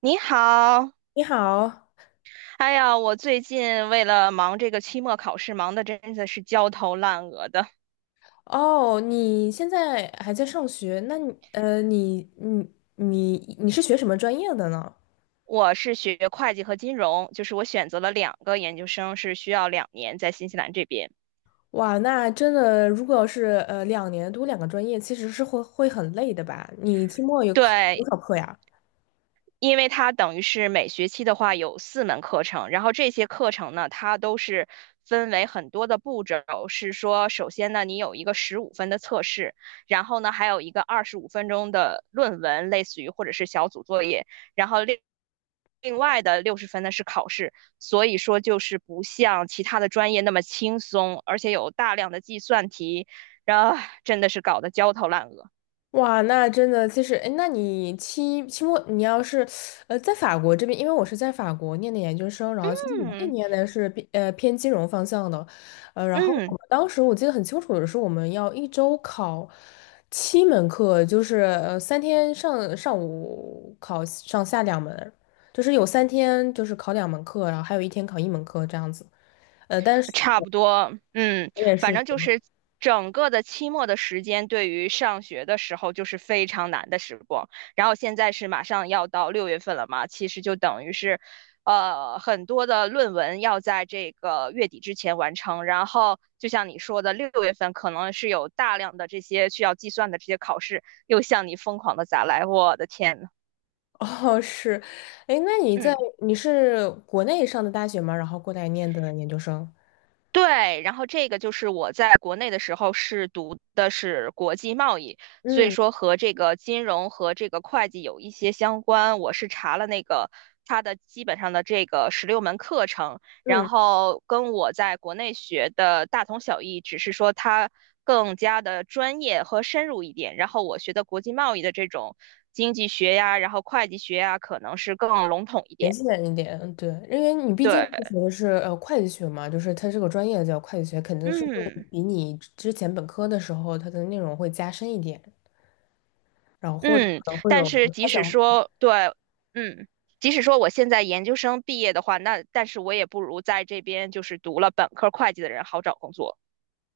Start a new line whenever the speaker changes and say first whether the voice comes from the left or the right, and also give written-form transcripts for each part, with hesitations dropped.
right: 你好，
left: 你好。
right: 哎呀，我最近为了忙这个期末考试，忙的真的是焦头烂额的。
left: 哦，你现在还在上学？那你是学什么专业的呢？
right: 我是学会计和金融，就是我选择了两个研究生，是需要2年在新西兰这边。
left: 哇，那真的，如果要是2年读两个专业，其实是会很累的吧？你期末有考多
right: 对，
left: 少课呀？
right: 因为它等于是每学期的话有4门课程，然后这些课程呢，它都是分为很多的步骤，是说首先呢，你有一个十五分的测试，然后呢，还有一个25分钟的论文，类似于或者是小组作业，然后另外的六十分呢是考试，所以说就是不像其他的专业那么轻松，而且有大量的计算题，然后真的是搞得焦头烂额。
left: 哇，那真的其实，哎，那你期期末你要是，呃，在法国这边，因为我是在法国念的研究生。然后其实我那
right: 嗯
left: 年的是偏金融方向的。然后我
right: 嗯。
left: 们当时，我记得很清楚的是，我们要一周考七门课，就是三天上午考上下两门，就是有三天就是考两门课，然后还有一天考一门课这样子。但是
right: 差不多，嗯，
left: 我们也
right: 反
left: 是。
right: 正就是整个的期末的时间，对于上学的时候就是非常难的时光。然后现在是马上要到六月份了嘛，其实就等于是，很多的论文要在这个月底之前完成。然后就像你说的，六月份可能是有大量的这些需要计算的这些考试，又向你疯狂的砸来，我的天呐，
left: 哦，是。哎，那你
right: 嗯。
left: 你是国内上的大学吗？然后过来念的研究生？
right: 对，然后这个就是我在国内的时候是读的是国际贸易，所以
left: 嗯
right: 说和这个金融和这个会计有一些相关。我是查了那个它的基本上的这个16门课程，然
left: 嗯。
right: 后跟我在国内学的大同小异，只是说它更加的专业和深入一点。然后我学的国际贸易的这种经济学呀，然后会计学呀，可能是更笼统一
left: 联
right: 点。
left: 系人一点。嗯，对，因为你毕竟是
right: 对，
left: 学的是会计学嘛，就是它这个专业叫会计学，肯定是会
right: 嗯。
left: 比你之前本科的时候它的内容会加深一点，然后或者
right: 嗯，
left: 可能会
right: 但
left: 有
right: 是
left: 他
right: 即使
left: 想。
right: 说对，嗯，即使说我现在研究生毕业的话，那但是我也不如在这边就是读了本科会计的人好找工作，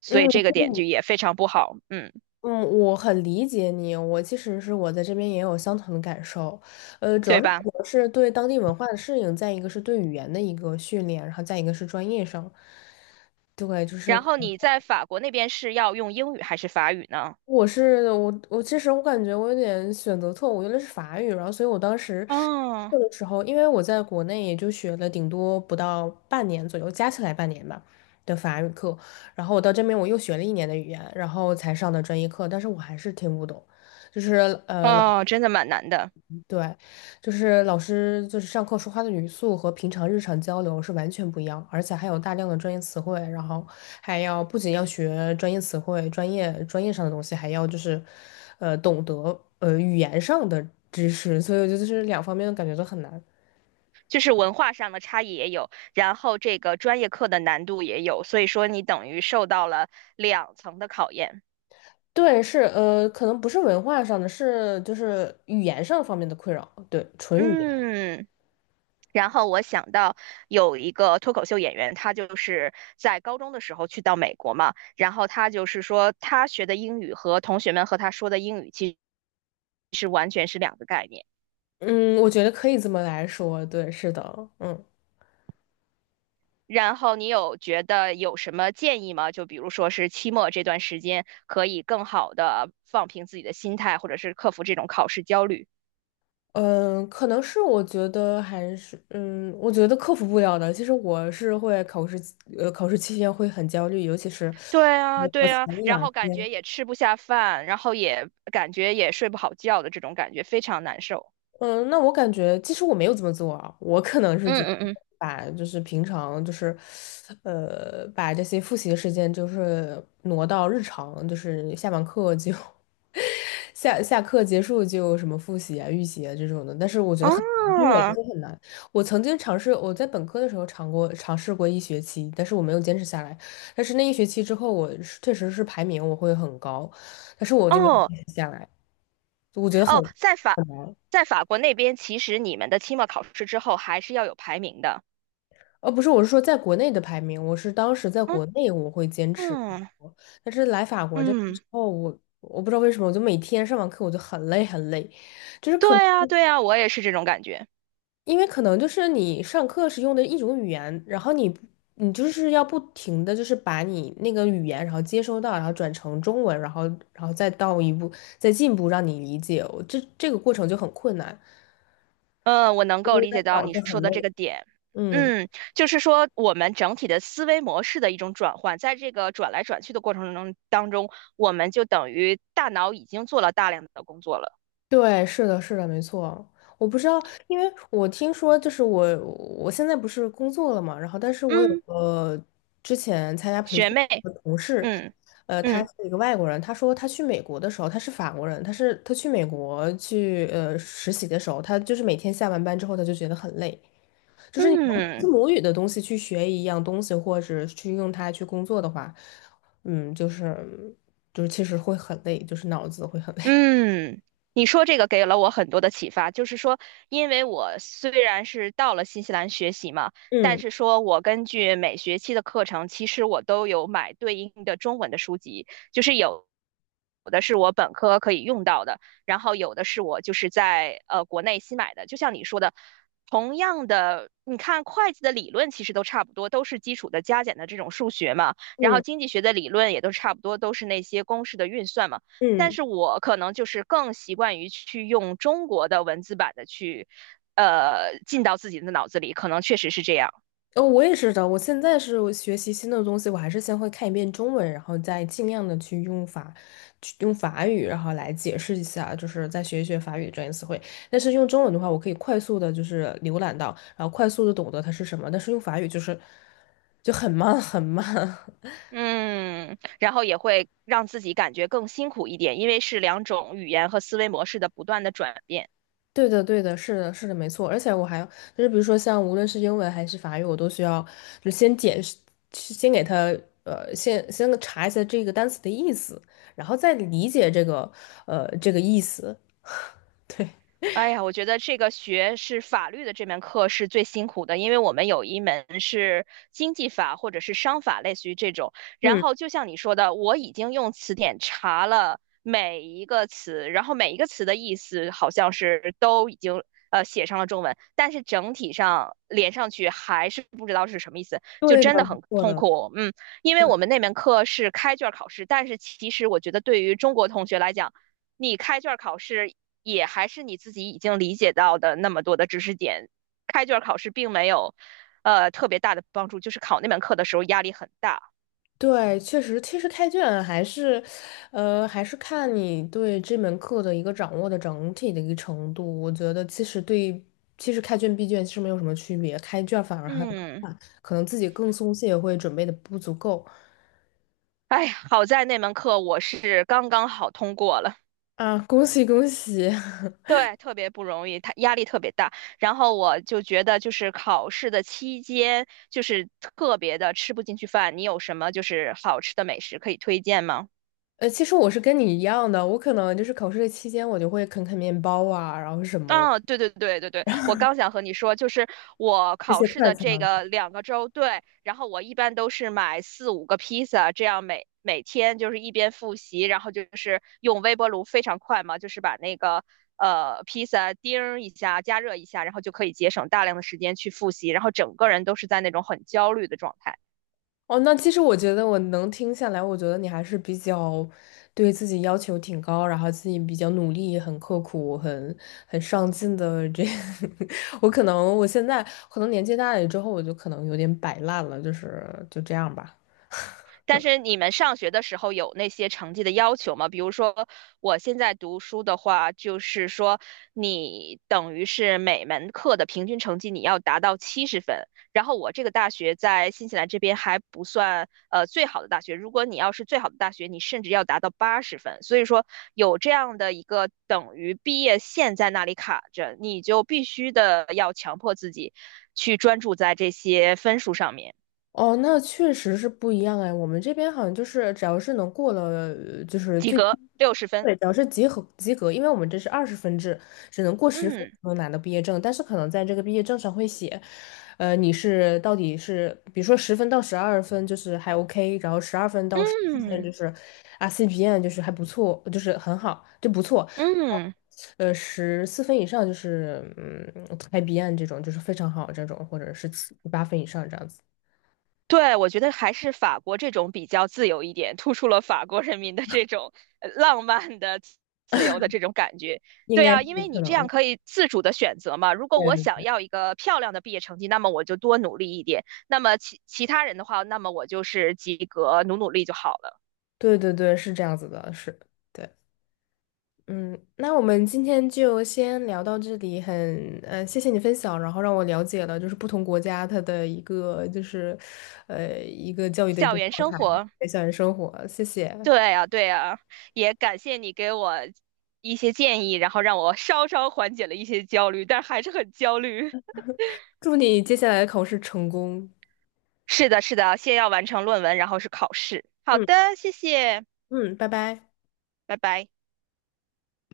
right: 所以
left: 嗯。
right: 这个点就也非常不好，嗯，
left: 嗯，我很理解你。我其实是，我在这边也有相同的感受。主要
right: 对
left: 是可
right: 吧？
left: 能是对当地文化的适应，再一个是对语言的一个训练，然后再一个是专业上。对，就是
right: 然后你在法国那边是要用英语还是法语呢？
left: 我是我其实我感觉我有点选择错误，用的是法语，然后所以我当时
right: 哦
left: 这个时候，因为我在国内也就学了顶多不到半年左右，加起来半年吧的法语课，然后我到这边我又学了一年的语言，然后才上的专业课，但是我还是听不懂。就是
right: 哦，真的蛮难的，
left: 对，就是老师就是上课说话的语速和平常日常交流是完全不一样，而且还有大量的专业词汇。然后还要不仅要学专业词汇、专业上的东西，还要就是，懂得语言上的知识，所以我觉得就是两方面的感觉都很难。
right: 就是文化上的差异也有，然后这个专业课的难度也有，所以说你等于受到了两层的考验，
left: 对，是可能不是文化上的，是就是语言上方面的困扰，对，纯语言。
right: 嗯。然后我想到有一个脱口秀演员，他就是在高中的时候去到美国嘛，然后他就是说他学的英语和同学们和他说的英语其实是完全是两个概念。
left: 嗯，我觉得可以这么来说，对，是的。嗯。
right: 然后你有觉得有什么建议吗？就比如说是期末这段时间可以更好的放平自己的心态，或者是克服这种考试焦虑。
left: 嗯，可能是我觉得还是我觉得克服不了的。其实我是会考试呃，考试期间会很焦虑，尤其是
right: 对啊，
left: 考
right: 对
left: 前
right: 啊，
left: 一
right: 然
left: 两
right: 后感
left: 天。
right: 觉也吃不下饭，然后也感觉也睡不好觉的这种感觉，非常难受。
left: 嗯，那我感觉其实我没有这么做啊，我可能是觉
right: 嗯
left: 得
right: 嗯嗯。
left: 把就是平常就是把这些复习的时间就是挪到日常，就是下完课就 下课结束就什么复习啊、预习啊这种的，但是我觉得很
right: 哦
left: 难，对于我来说很难。我曾经尝试，我在本科的时候尝试过一学期，但是我没有坚持下来。但是那一学期之后，我是确实是排名我会很高，但是我就没有
right: 哦
left: 坚持下来。我觉得很，
right: 哦，在法国那边，其实你们的期末考试之后还是要有排名的。
left: 不是，我是说在国内的排名，我是当时在
right: 嗯
left: 国内我会坚持很
right: 嗯
left: 多，但是来法国这边
right: 嗯，
left: 之后，我不知道为什么，我就每天上完课我就很累很累。就是可能。
right: 对呀对呀，我也是这种感觉。
left: 因为可能就是你上课是用的一种语言，然后你就是要不停的就是把你那个语言，然后接收到，然后转成中文，然后再到一步再进一步让你理解，我这个过程就很困难，
right: 嗯，我能
left: 就
right: 够
left: 会
right: 理
left: 让
right: 解到
left: 脑
right: 你
left: 子
right: 说
left: 很
right: 的这
left: 累。
right: 个点。
left: 嗯。
right: 嗯，就是说我们整体的思维模式的一种转换，在这个转来转去的过程中当中，我们就等于大脑已经做了大量的工作了。
left: 对，是的，是的，没错。我不知道，因为我听说，就是我现在不是工作了嘛，然后但是我有
right: 嗯，
left: 个之前参加培
right: 学
left: 训
right: 妹，
left: 的同事。
right: 嗯
left: 他
right: 嗯
left: 是一个外国人，他说他去美国的时候，他是法国人，他是他去美国去实习的时候，他就是每天下完班之后，他就觉得很累，就是你用
right: 嗯。
left: 自母语的东西去学一样东西，或者去用它去工作的话，嗯，就是其实会很累，就是脑子会很累。
right: 嗯，你说这个给了我很多的启发，就是说，因为我虽然是到了新西兰学习嘛，但
left: 嗯
right: 是说我根据每学期的课程，其实我都有买对应的中文的书籍，就是有有的是我本科可以用到的，然后有的是我就是在国内新买的，就像你说的，同样的，你看会计的理论其实都差不多，都是基础的加减的这种数学嘛，然后
left: 嗯
right: 经济学的理论也都差不多，都是那些公式的运算嘛。但
left: 嗯。
right: 是我可能就是更习惯于去用中国的文字版的去，进到自己的脑子里，可能确实是这样。
left: 哦，我也是的。我现在是我学习新的东西，我还是先会看一遍中文，然后再尽量的去用法语，然后来解释一下，就是再学一学法语的专业词汇。但是用中文的话，我可以快速的，就是浏览到，然后快速的懂得它是什么。但是用法语就是就很慢，很慢。
right: 嗯，然后也会让自己感觉更辛苦一点，因为是两种语言和思维模式的不断的转变。
left: 对的，对的，是的，是的，没错。而且我还就是，比如说像无论是英文还是法语，我都需要就先解释先给他呃，先查一下这个单词的意思，然后再理解这个意思。对，
right: 哎呀，我觉得这个学是法律的这门课是最辛苦的，因为我们有一门是经济法或者是商法，类似于这种。然
left: 嗯，
right: 后就像你说的，我已经用词典查了每一个词，然后每一个词的意思好像是都已经写上了中文，但是整体上连上去还是不知道是什么意思，就
left: 对的，
right: 真的
left: 没
right: 很
left: 错
right: 痛
left: 的。
right: 苦。嗯，因为我们那门课是开卷考试，但是其实我觉得对于中国同学来讲，你开卷考试也还是你自己已经理解到的那么多的知识点，开卷考试并没有特别大的帮助，就是考那门课的时候压力很大。
left: 对，确实，其实开卷还是，还是看你对这门课的一个掌握的整体的一个程度。我觉得其实对，其实开卷闭卷其实没有什么区别，开卷反而还。
right: 嗯，
left: 可能自己更松懈，会准备的不足够。
right: 哎呀，好在那门课我是刚刚好通过了。
left: 啊，恭喜恭喜！
right: 对，特别不容易，他压力特别大。然后我就觉得，就是考试的期间，就是特别的吃不进去饭。你有什么就是好吃的美食可以推荐吗？
left: 其实我是跟你一样的，我可能就是考试的期间，我就会啃啃面包啊，然后什么
right: 啊，对对对对对，我刚想和你说，就是我
left: 这
right: 考
left: 些
right: 试
left: 快
right: 的
left: 餐。
right: 这个2个周，对，然后我一般都是买四五个披萨，这样每天就是一边复习，然后就是用微波炉非常快嘛，就是把那个披萨叮儿一下，加热一下，然后就可以节省大量的时间去复习，然后整个人都是在那种很焦虑的状态。
left: 哦，那其实我觉得我能听下来，我觉得你还是比较对自己要求挺高，然后自己比较努力、很刻苦、很上进的这。我现在可能年纪大了之后，我就可能有点摆烂了，就是就这样吧。
right: 但是你们上学的时候有那些成绩的要求吗？比如说我现在读书的话，就是说你等于是每门课的平均成绩你要达到70分。然后我这个大学在新西兰这边还不算最好的大学，如果你要是最好的大学，你甚至要达到80分。所以说有这样的一个等于毕业线在那里卡着，你就必须的要强迫自己去专注在这些分数上面，
left: 哦，那确实是不一样哎。我们这边好像就是，只要是能过了，就是
right: 及
left: 最，
right: 格六十分。
left: 对，只要是及格及格，因为我们这是20分制，只能过十分
right: 嗯。
left: 才能拿到毕业证。但是可能在这个毕业证上会写，你到底是，比如说十分到十二分就是还 OK,然后12分到十四分就
right: 嗯
left: 是啊 CPN 就是还不错，就是很好，就不错。
right: 嗯，
left: 十四分以上就是IBN 这种就是非常好这种，或者是七八分以上这样子。
right: 对，我觉得还是法国这种比较自由一点，突出了法国人民的这种浪漫的、自由的这种感觉。
left: 应
right: 对
left: 该是
right: 啊，因为
left: 可
right: 你这样
left: 能，
right: 可以自主的选择嘛。如果我想
left: 对，
right: 要一个漂亮的毕业成绩，那么我就多努力一点；那么其他人的话，那么我就是及格，努努力就好了。
left: 对对对，是这样子的，是，对，嗯，那我们今天就先聊到这里，谢谢你分享，然后让我了解了就是不同国家它的一个就是，一个教育的一
right: 校
left: 个
right: 园
left: 状
right: 生
left: 态，
right: 活，
left: 对校园生活，谢谢，
right: 对啊，对啊，也感谢你给我一些建议，然后让我稍稍缓解了一些焦虑，但还是很焦虑。
left: 祝你接下来的考试成功。
right: 是的，是的，先要完成论文，然后是考试。好
left: 嗯
right: 的，谢谢，
left: 嗯，拜拜。
right: 拜拜。